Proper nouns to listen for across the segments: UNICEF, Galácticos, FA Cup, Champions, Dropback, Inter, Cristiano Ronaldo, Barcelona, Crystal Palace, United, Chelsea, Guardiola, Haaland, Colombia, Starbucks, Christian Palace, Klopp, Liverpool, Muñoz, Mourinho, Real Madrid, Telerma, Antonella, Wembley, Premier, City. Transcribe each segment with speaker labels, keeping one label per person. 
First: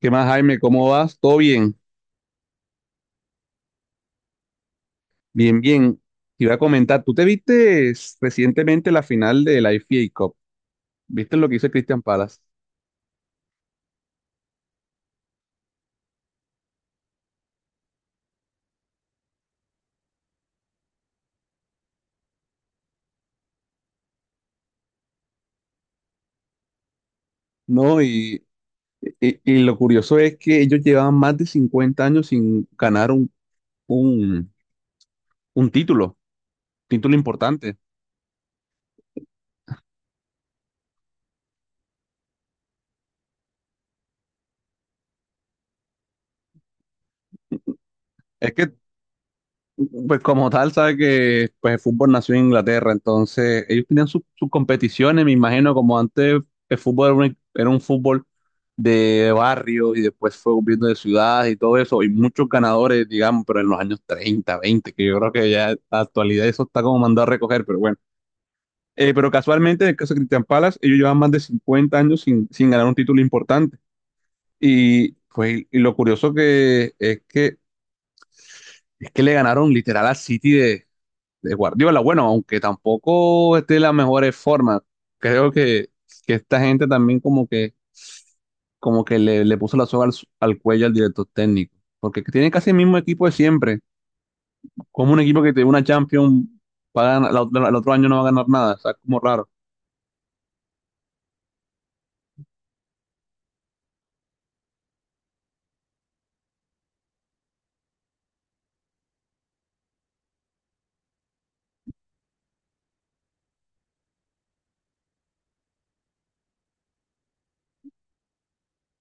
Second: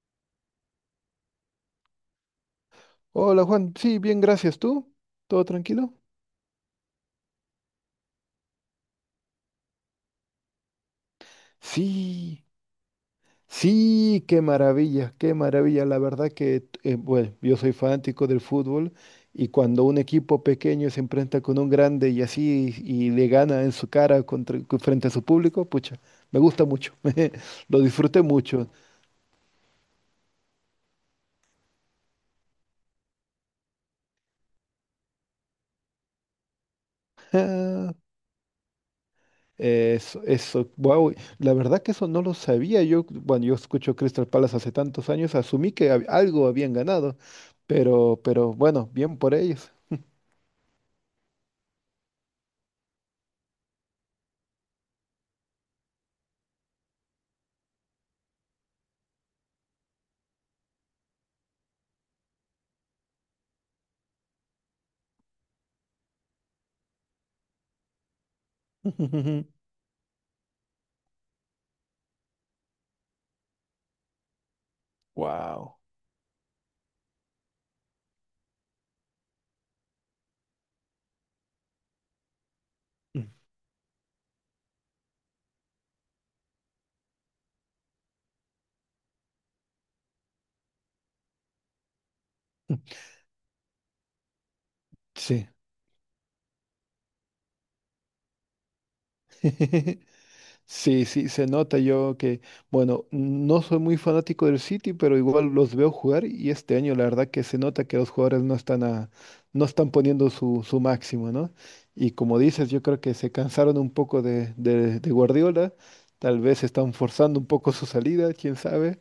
Speaker 1: ¿Qué más, Jaime? ¿Cómo vas? ¿Todo bien?
Speaker 2: Hola Juan, sí, bien, gracias. ¿Tú? ¿Todo
Speaker 1: Bien,
Speaker 2: tranquilo?
Speaker 1: bien. Te iba a comentar, ¿tú te viste recientemente la final de la FA Cup? ¿Viste lo que hizo Christian Palace?
Speaker 2: Sí, sí, qué maravilla, qué maravilla. La verdad que, bueno, yo soy fanático del fútbol y cuando un equipo pequeño se enfrenta con un grande y así y le gana en su cara frente a su público, pucha, me gusta mucho, lo
Speaker 1: No,
Speaker 2: disfruté
Speaker 1: y,
Speaker 2: mucho.
Speaker 1: y- y lo curioso es que ellos llevaban más de 50 años sin ganar un, un título importante.
Speaker 2: Eso, wow, la verdad que eso no lo sabía. Yo, bueno, yo escucho Crystal Palace hace tantos años, asumí que algo habían ganado,
Speaker 1: Es
Speaker 2: pero
Speaker 1: que
Speaker 2: bueno, bien por ellos.
Speaker 1: Pues como tal, sabe que pues, el fútbol nació en Inglaterra, entonces ellos tenían sus competiciones, me imagino, como antes el fútbol era un fútbol de barrio y después fue volviendo de ciudades y todo eso, y muchos ganadores, digamos, pero en los años 30, 20, que yo creo que ya en la actualidad eso está como mandado a recoger, pero bueno. Pero casualmente, en el caso de Cristian Palace, ellos llevan más de 50 años sin ganar un título importante. Y, pues,
Speaker 2: Wow.
Speaker 1: y lo curioso es que le ganaron literal a City de Guardiola. Bueno, aunque tampoco esté de las mejores formas, creo que esta gente también como que le puso la soga al cuello al director técnico, porque tiene casi el mismo equipo de siempre, como un equipo
Speaker 2: Sí.
Speaker 1: que tiene una Champions, el otro año no va a ganar nada. O sea, como raro.
Speaker 2: Sí, sí, se nota yo que, bueno, no soy muy fanático del City, pero igual los veo jugar y este año la verdad que se nota que los jugadores no están poniendo su máximo, ¿no? Y como dices, yo creo que se cansaron un poco de Guardiola, tal vez están forzando un poco su salida, quién sabe,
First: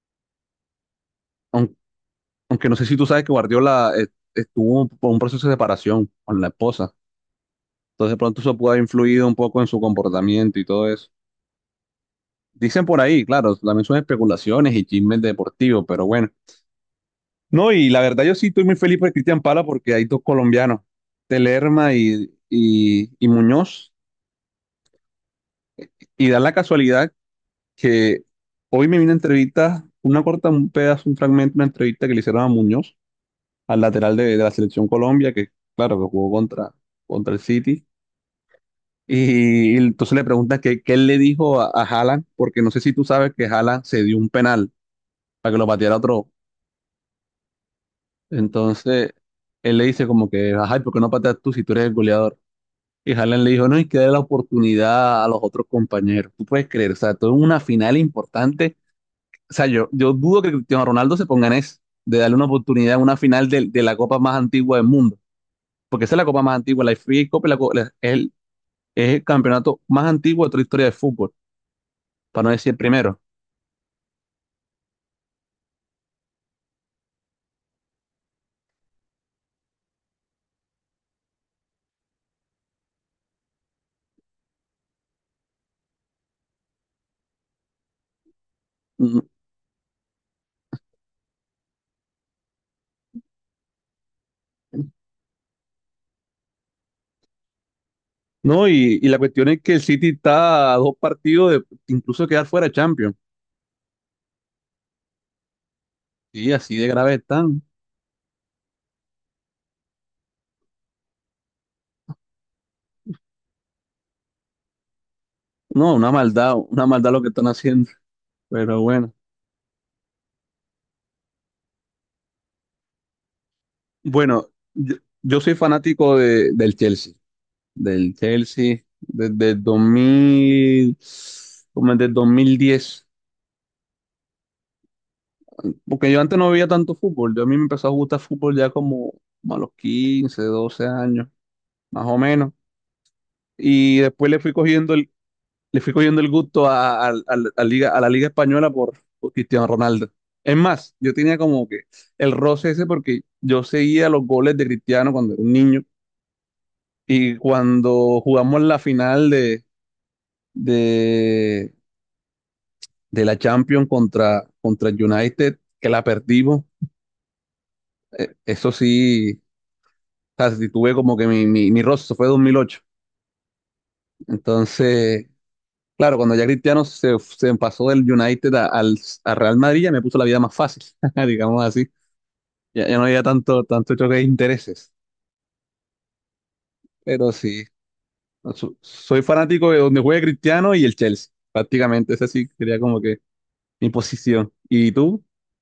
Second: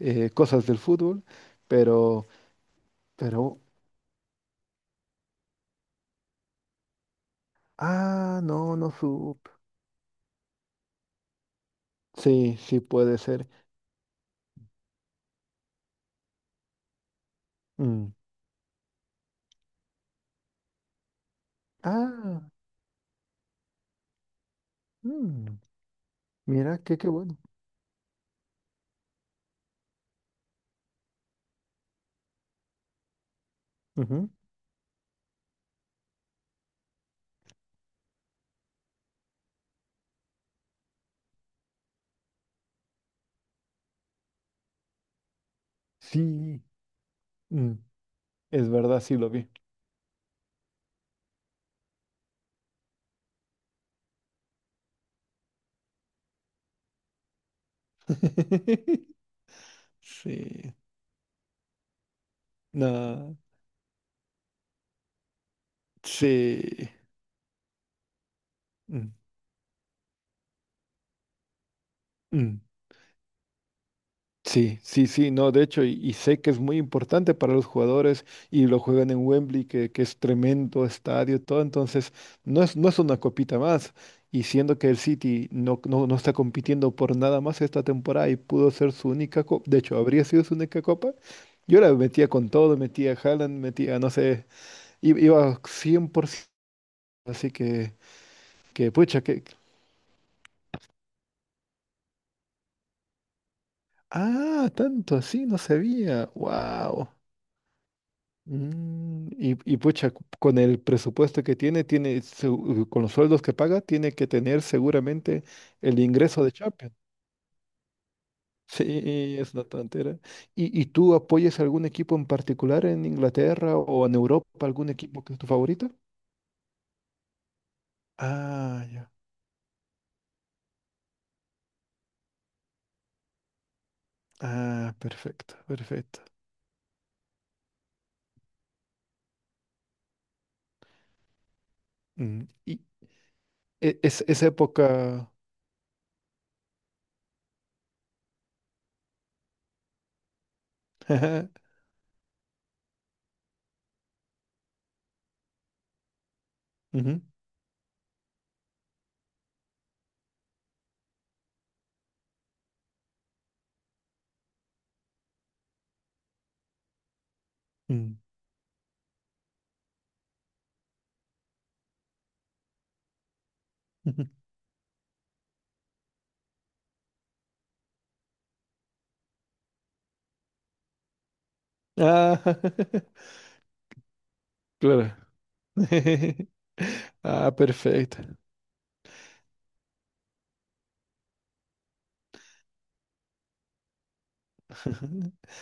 Speaker 2: cosas del fútbol,
Speaker 1: Aunque,
Speaker 2: pero,
Speaker 1: aunque, no sé si tú sabes que
Speaker 2: pero,
Speaker 1: Guardiola estuvo por un proceso de separación con la esposa, entonces de
Speaker 2: ah,
Speaker 1: pronto eso puede
Speaker 2: no,
Speaker 1: haber
Speaker 2: no
Speaker 1: influido un
Speaker 2: sub.
Speaker 1: poco en su comportamiento y todo eso.
Speaker 2: Sí, sí
Speaker 1: Dicen por
Speaker 2: puede
Speaker 1: ahí,
Speaker 2: ser.
Speaker 1: claro, también son especulaciones y chismes deportivos, pero bueno. No, y la
Speaker 2: Mm.
Speaker 1: verdad yo sí estoy muy feliz por Cristian Pala, porque hay dos colombianos, Telerma y,
Speaker 2: Ah,
Speaker 1: y, y Muñoz,
Speaker 2: mm,
Speaker 1: y da la
Speaker 2: mira, qué, qué
Speaker 1: casualidad
Speaker 2: bueno.
Speaker 1: que hoy me vino una entrevista, una corta, un pedazo, un fragmento, una entrevista que le hicieron a Muñoz, al lateral de la selección Colombia, que claro, que jugó contra el City. Y entonces le pregunta que qué él le dijo a Haaland, porque no sé si tú sabes que Haaland se dio un penal para que lo pateara otro.
Speaker 2: Sí, mm, es verdad,
Speaker 1: Entonces
Speaker 2: sí lo vi.
Speaker 1: él le dice como que, ajá, y ¿por qué no pateas tú si tú eres el goleador? Y Haaland le dijo, no, hay que darle la oportunidad a los otros compañeros. ¿Tú puedes creer? O sea, todo es una final importante. O sea, yo dudo que
Speaker 2: Sí,
Speaker 1: Cristiano Ronaldo se ponga en eso, de darle una oportunidad a una
Speaker 2: no,
Speaker 1: final de la copa más antigua del mundo. Porque esa es la copa más antigua.
Speaker 2: sí,
Speaker 1: La FA Cup es, es el,
Speaker 2: mm,
Speaker 1: es el campeonato más antiguo de toda la historia del fútbol, para no
Speaker 2: mm,
Speaker 1: decir el primero.
Speaker 2: sí, sí, sí, no, de hecho, y sé que es muy importante para los jugadores y lo juegan en Wembley, que es tremendo estadio, todo, entonces no es, no es una copita más. Y siendo que el City no, no, no está compitiendo por nada más esta temporada y pudo ser su
Speaker 1: Mm.
Speaker 2: única copa, de hecho, habría sido su única copa, yo la metía con todo, metía a Haaland, metía, no sé, iba 100%. Así
Speaker 1: No,
Speaker 2: que
Speaker 1: y la
Speaker 2: pucha, que...
Speaker 1: cuestión es que el City está a dos partidos de incluso quedar fuera de Champions.
Speaker 2: Ah, tanto así, no sabía.
Speaker 1: Y así de
Speaker 2: Wow.
Speaker 1: grave están.
Speaker 2: Y, y pucha, con el presupuesto que tiene, tiene con los sueldos que paga, tiene que tener seguramente
Speaker 1: No,
Speaker 2: el ingreso de
Speaker 1: una
Speaker 2: Champions.
Speaker 1: maldad lo que están haciendo. Pero bueno.
Speaker 2: Sí, es una tontera. Y tú apoyas algún equipo en particular en Inglaterra o en Europa,
Speaker 1: Bueno,
Speaker 2: algún
Speaker 1: yo,
Speaker 2: equipo que
Speaker 1: yo
Speaker 2: es tu
Speaker 1: soy
Speaker 2: favorito?
Speaker 1: fanático del Chelsea, del Chelsea
Speaker 2: Ah, ya.
Speaker 1: desde el 2000, como desde el 2010,
Speaker 2: Ah, perfecto,
Speaker 1: porque yo
Speaker 2: perfecto.
Speaker 1: antes no veía tanto fútbol. Yo a mí me empezó a gustar fútbol ya como a los 15, 12 años, más o
Speaker 2: Mm.
Speaker 1: menos.
Speaker 2: Y
Speaker 1: Y
Speaker 2: es,
Speaker 1: después
Speaker 2: esa época...
Speaker 1: le fui cogiendo el gusto a Liga, a la Liga Española por Cristiano Ronaldo. Es más, yo tenía como que el roce ese porque yo seguía los goles de Cristiano cuando era un niño.
Speaker 2: Ujú,
Speaker 1: Y cuando jugamos la final de, de la Champions contra el United, que la perdimos,
Speaker 2: mm.
Speaker 1: eso sí, o sea, sí tuve como que mi roce. Eso fue 2008. Entonces, claro, cuando ya Cristiano se pasó del United a Real Madrid, ya me puso la vida más fácil, digamos así.
Speaker 2: Ah,
Speaker 1: Ya no había tanto choque de intereses.
Speaker 2: claro.
Speaker 1: Pero
Speaker 2: Ah,
Speaker 1: sí,
Speaker 2: perfecto.
Speaker 1: no, soy fanático de donde juegue Cristiano y el Chelsea. Prácticamente, esa sí sería como que mi posición. ¿Y tú?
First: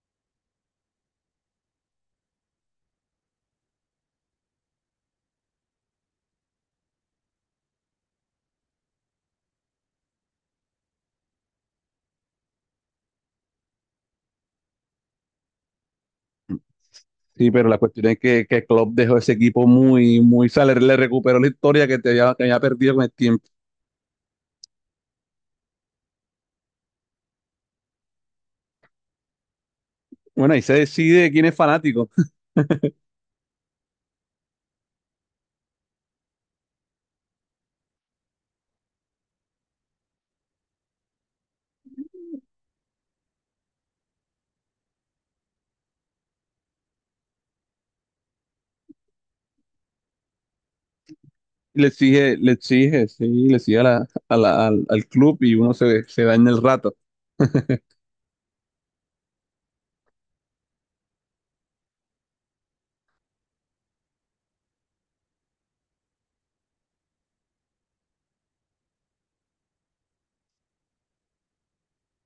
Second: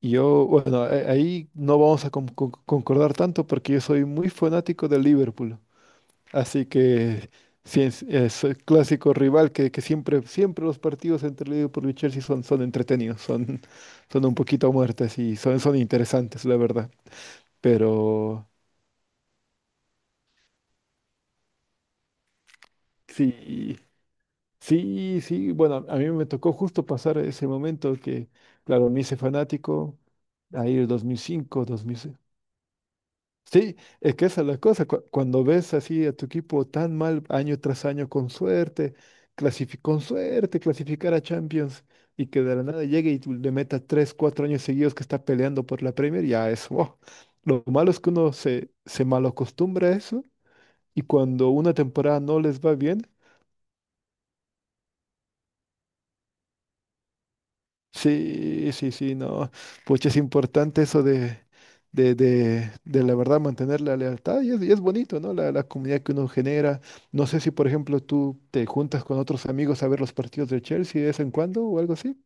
Speaker 2: Yo, bueno, ahí no vamos a concordar tanto porque yo soy muy fanático del Liverpool. Así que sí, es el clásico rival que siempre, siempre los partidos entre Liverpool y Chelsea son, son entretenidos, son, son un poquito muertes y son, son interesantes, la verdad.
Speaker 1: Sí, pero la cuestión es que,
Speaker 2: Pero
Speaker 1: que Klopp dejó ese equipo muy, muy, o sea, le recuperó la historia que había perdido con el tiempo.
Speaker 2: sí. Sí, sí, bueno, a mí me tocó justo pasar ese momento que, claro, me hice fanático,
Speaker 1: Bueno, ahí se
Speaker 2: ahí el
Speaker 1: decide quién es
Speaker 2: 2005,
Speaker 1: fanático.
Speaker 2: 2006. Sí, es que esa es la cosa, cuando ves así a tu equipo tan mal año tras año con suerte, con suerte clasificar a Champions y que de la nada llegue y tú le meta tres, cuatro años seguidos que está peleando por la Premier, ya es, wow. Lo malo es que uno se malacostumbra a eso y cuando una
Speaker 1: Le
Speaker 2: temporada
Speaker 1: exige,
Speaker 2: no
Speaker 1: le
Speaker 2: les va bien,
Speaker 1: exige, sí, le exige al club y uno se da en el rato.
Speaker 2: sí, sí, sí, no. Pues es importante eso de la verdad mantener la lealtad y es bonito, ¿no? La comunidad que uno genera. No sé si, por ejemplo, tú te juntas con otros amigos a ver los partidos de Chelsea de vez en cuando o algo así.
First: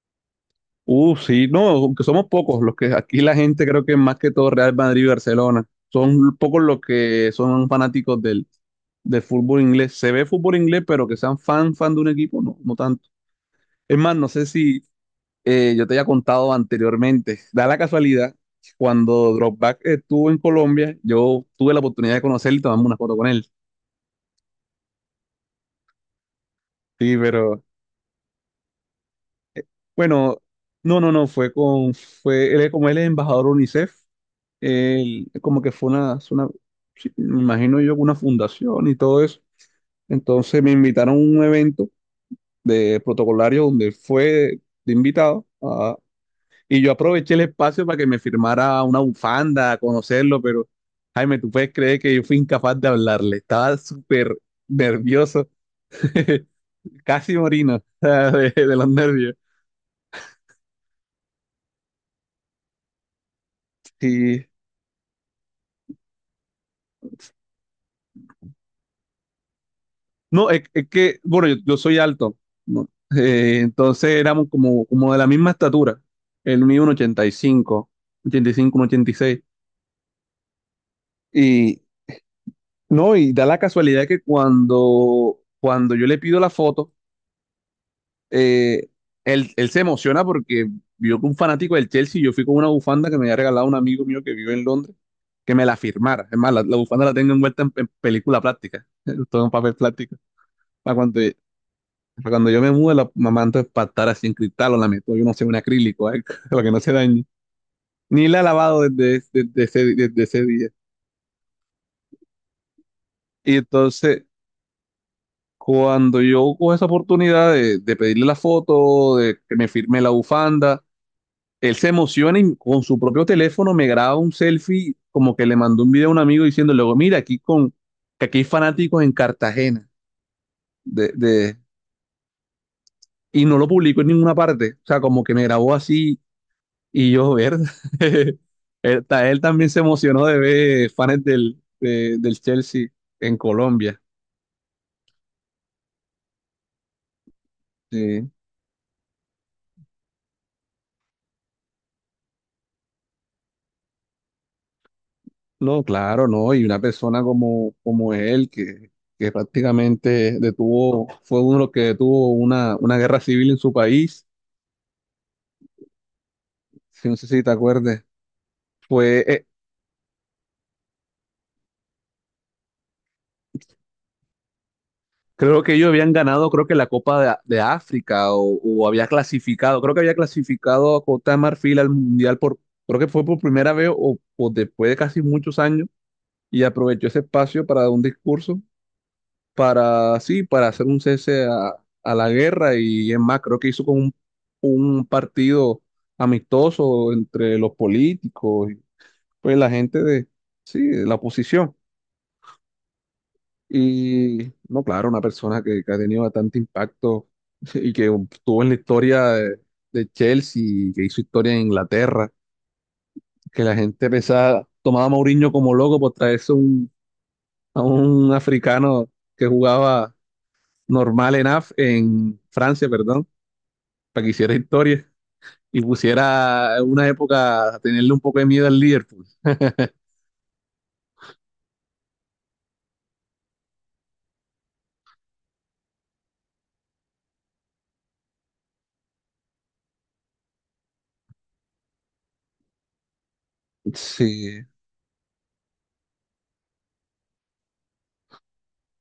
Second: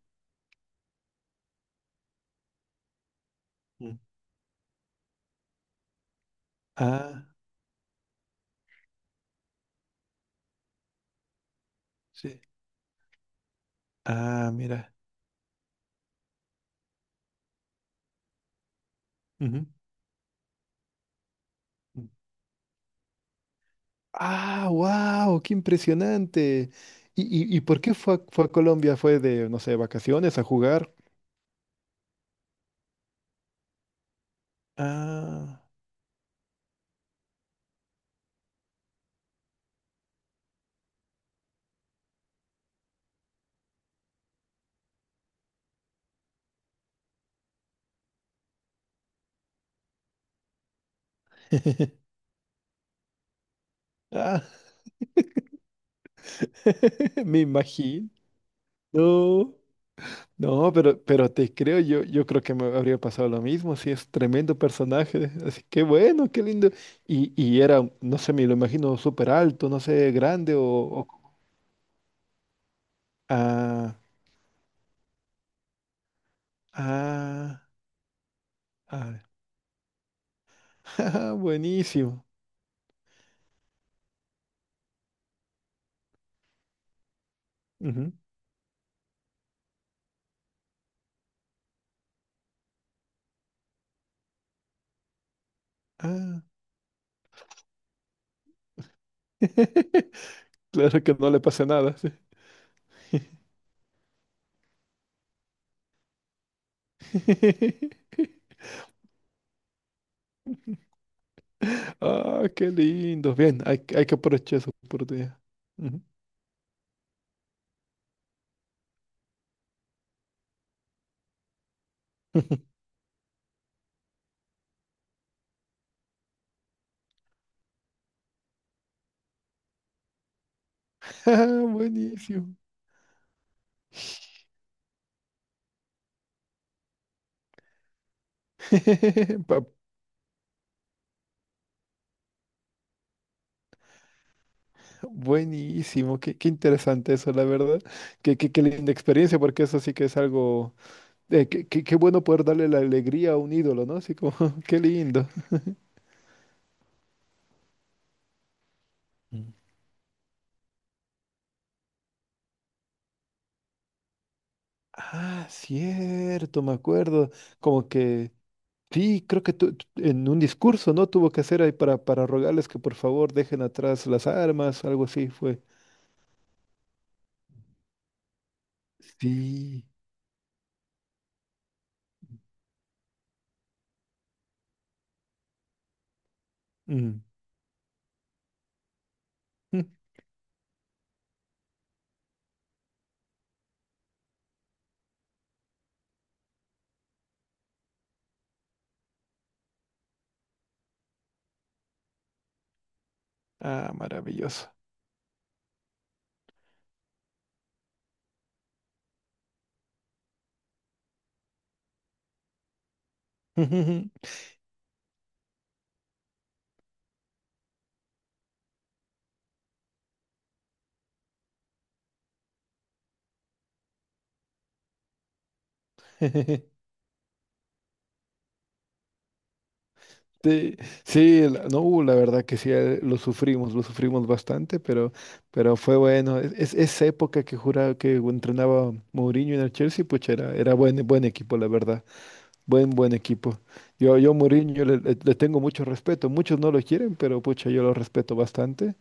Speaker 1: Sí, no, aunque somos pocos los que aquí la gente creo que
Speaker 2: Mm.
Speaker 1: más que todo Real Madrid y Barcelona. Son pocos los
Speaker 2: Ah.
Speaker 1: que son fanáticos del fútbol inglés. Se ve fútbol inglés, pero que sean fan de un equipo,
Speaker 2: Sí.
Speaker 1: no, no tanto. Es más, no sé
Speaker 2: Ah,
Speaker 1: si
Speaker 2: mira.
Speaker 1: yo te había contado anteriormente, da la casualidad, cuando
Speaker 2: Ujú.
Speaker 1: Dropback estuvo en Colombia, yo tuve la
Speaker 2: Mm.
Speaker 1: oportunidad de conocerlo y tomarme una foto con él.
Speaker 2: Ah, wow, qué impresionante.
Speaker 1: Sí,
Speaker 2: Y
Speaker 1: pero
Speaker 2: por qué fue, fue a Colombia? ¿Fue de, no sé,
Speaker 1: bueno,
Speaker 2: vacaciones a jugar?
Speaker 1: no, no, no, como él es embajador UNICEF. Él
Speaker 2: Ah,
Speaker 1: como que es una, sí, me imagino yo, una fundación y todo eso. Entonces me invitaron a un evento de protocolario donde fue de invitado. Y yo aproveché el espacio para que me firmara una bufanda, a conocerlo, pero, Jaime, ¿tú puedes creer que yo fui incapaz de hablarle? Estaba súper
Speaker 2: ah,
Speaker 1: nervioso, casi
Speaker 2: me
Speaker 1: morino, o
Speaker 2: imagino.
Speaker 1: sea, de los nervios.
Speaker 2: No, no, pero te creo, yo creo que me habría pasado lo mismo, sí, es
Speaker 1: Y
Speaker 2: tremendo personaje, así que bueno, qué lindo. Y era, no sé, me lo imagino súper alto, no sé,
Speaker 1: no,
Speaker 2: grande o...
Speaker 1: bueno, yo soy alto, ¿no?
Speaker 2: ah,
Speaker 1: Entonces éramos como de la misma estatura. Él mide un
Speaker 2: ah,
Speaker 1: 85, 85, un
Speaker 2: ah,
Speaker 1: 86.
Speaker 2: jaja,
Speaker 1: Y seis. Y
Speaker 2: buenísimo.
Speaker 1: no, y da la casualidad que cuando yo le pido la foto,
Speaker 2: Ujú,
Speaker 1: eh, él se emociona porque vio que un fanático del Chelsea, yo fui con una bufanda que me había regalado un amigo mío que vive en Londres, que me la firmara. Es
Speaker 2: ah.
Speaker 1: más, la bufanda la tengo envuelta en película plástica, todo en papel plástico. Para
Speaker 2: Claro que
Speaker 1: cuando,
Speaker 2: no le pasa nada. Sí.
Speaker 1: para cuando yo me mude, la mamá, entonces, para estar así en cristal, o la meto, yo no sé, un acrílico, algo, para que no se dañe. Ni la he lavado desde, desde ese día.
Speaker 2: Ah, qué lindo.
Speaker 1: Y
Speaker 2: Bien, hay, hay que
Speaker 1: entonces,
Speaker 2: aprovechar esa oportunidad. Ujú.
Speaker 1: cuando yo cojo esa oportunidad de pedirle la foto, de que me firme la bufanda, él se emociona y con su propio teléfono me graba un selfie, como que le mandó un video a un amigo diciendo, luego, mira, que aquí hay fanáticos en Cartagena, de, de,
Speaker 2: Ah, buenísimo.
Speaker 1: y no lo publicó en ninguna parte. O sea, como que me grabó así y yo, ver, él, él
Speaker 2: Pa-
Speaker 1: también se emocionó de ver fans del Chelsea en Colombia.
Speaker 2: Buenísimo, qué, qué interesante eso, la verdad.
Speaker 1: Sí.
Speaker 2: Qué, qué, qué linda experiencia, porque eso sí que es algo... qué, qué bueno poder darle la alegría a un ídolo, ¿no? Así como, qué lindo.
Speaker 1: No, claro, no. Y una persona como él, que
Speaker 2: Mm.
Speaker 1: prácticamente detuvo, fue uno de los que detuvo una guerra civil en su país.
Speaker 2: Ah, cierto, me
Speaker 1: Si no, sé
Speaker 2: acuerdo.
Speaker 1: si te
Speaker 2: Como
Speaker 1: acuerdes,
Speaker 2: que,
Speaker 1: fue,
Speaker 2: sí, creo
Speaker 1: eh,
Speaker 2: que en un discurso, ¿no? Tuvo que hacer ahí para rogarles que por favor dejen atrás las armas, algo así fue.
Speaker 1: creo que ellos habían ganado, creo que la Copa de África, o había clasificado,
Speaker 2: Sí.
Speaker 1: creo que había clasificado a Costa de Marfil al Mundial creo que fue por primera vez, o después de casi muchos años. Y aprovechó ese
Speaker 2: Mm.
Speaker 1: espacio para dar un discurso, para, sí, para hacer un cese a la guerra. Y es más, creo que hizo con un partido amistoso entre los políticos y pues la gente de, sí, de la oposición.
Speaker 2: Ah,
Speaker 1: Y
Speaker 2: maravilloso.
Speaker 1: no, claro, una persona que ha tenido bastante impacto, y que estuvo en la historia de Chelsea, que hizo historia en Inglaterra, que la gente pensaba, tomaba a Mourinho como loco por traerse a un africano que jugaba normal en Francia, perdón, para que hiciera historia y pusiera en una época a tenerle un poco de miedo al Liverpool.
Speaker 2: Sí, sí, no, la verdad que sí, lo sufrimos bastante, pero fue bueno. Es, esa época que juraba que entrenaba Mourinho en el Chelsea, pues era, era buen, buen equipo, la verdad. Buen, buen equipo. Yo a
Speaker 1: Sí,
Speaker 2: Mourinho le, le tengo mucho respeto. Muchos no lo quieren, pero pucha, yo lo respeto bastante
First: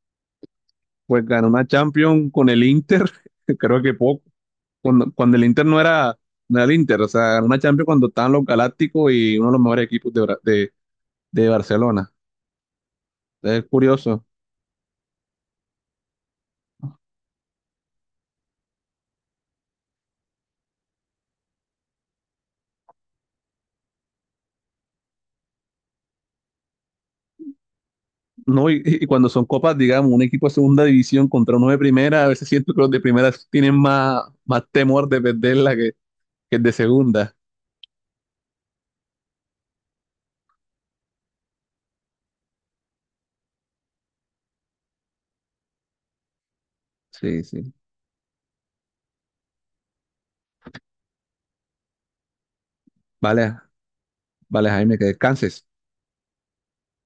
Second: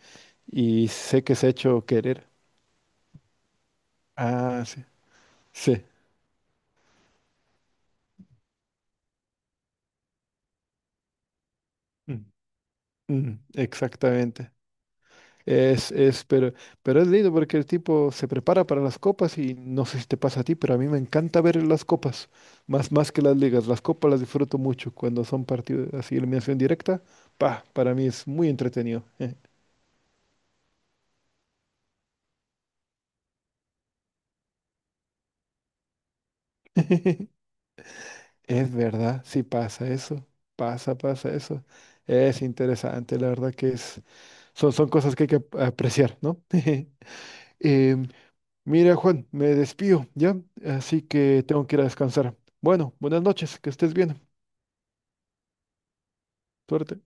Speaker 2: y sé
Speaker 1: pues
Speaker 2: que
Speaker 1: ganó
Speaker 2: se ha
Speaker 1: una
Speaker 2: hecho querer.
Speaker 1: Champions con el Inter, creo que poco.
Speaker 2: Ah, sí,
Speaker 1: Cuando el Inter no
Speaker 2: sí.
Speaker 1: era, no era el Inter, o sea, ganó una Champions cuando estaban los Galácticos y uno de los mejores equipos de Barcelona.
Speaker 2: Mm, mm,
Speaker 1: Es curioso,
Speaker 2: exactamente. Es, pero es lindo porque el tipo se prepara para las copas y no sé si te pasa a ti, pero a mí me encanta ver las copas, más, más que las ligas. Las copas las disfruto mucho cuando son partidos así, eliminación directa. Pa, para mí es muy
Speaker 1: ¿no? Y,
Speaker 2: entretenido.
Speaker 1: y cuando son copas, digamos, un equipo de segunda división contra uno de primera, a veces siento que los de primera tienen más, más temor de perderla que el de segunda.
Speaker 2: Es verdad, sí pasa eso, pasa, pasa eso. Es interesante, la verdad que es, son, son cosas que hay que apreciar, ¿no?
Speaker 1: Sí, sí.
Speaker 2: Em, mira, Juan, me despido, ¿ya? Así que tengo que ir a descansar. Bueno, buenas
Speaker 1: Vale,
Speaker 2: noches, que estés bien.
Speaker 1: vale, Jaime, que descanses.
Speaker 2: Suerte.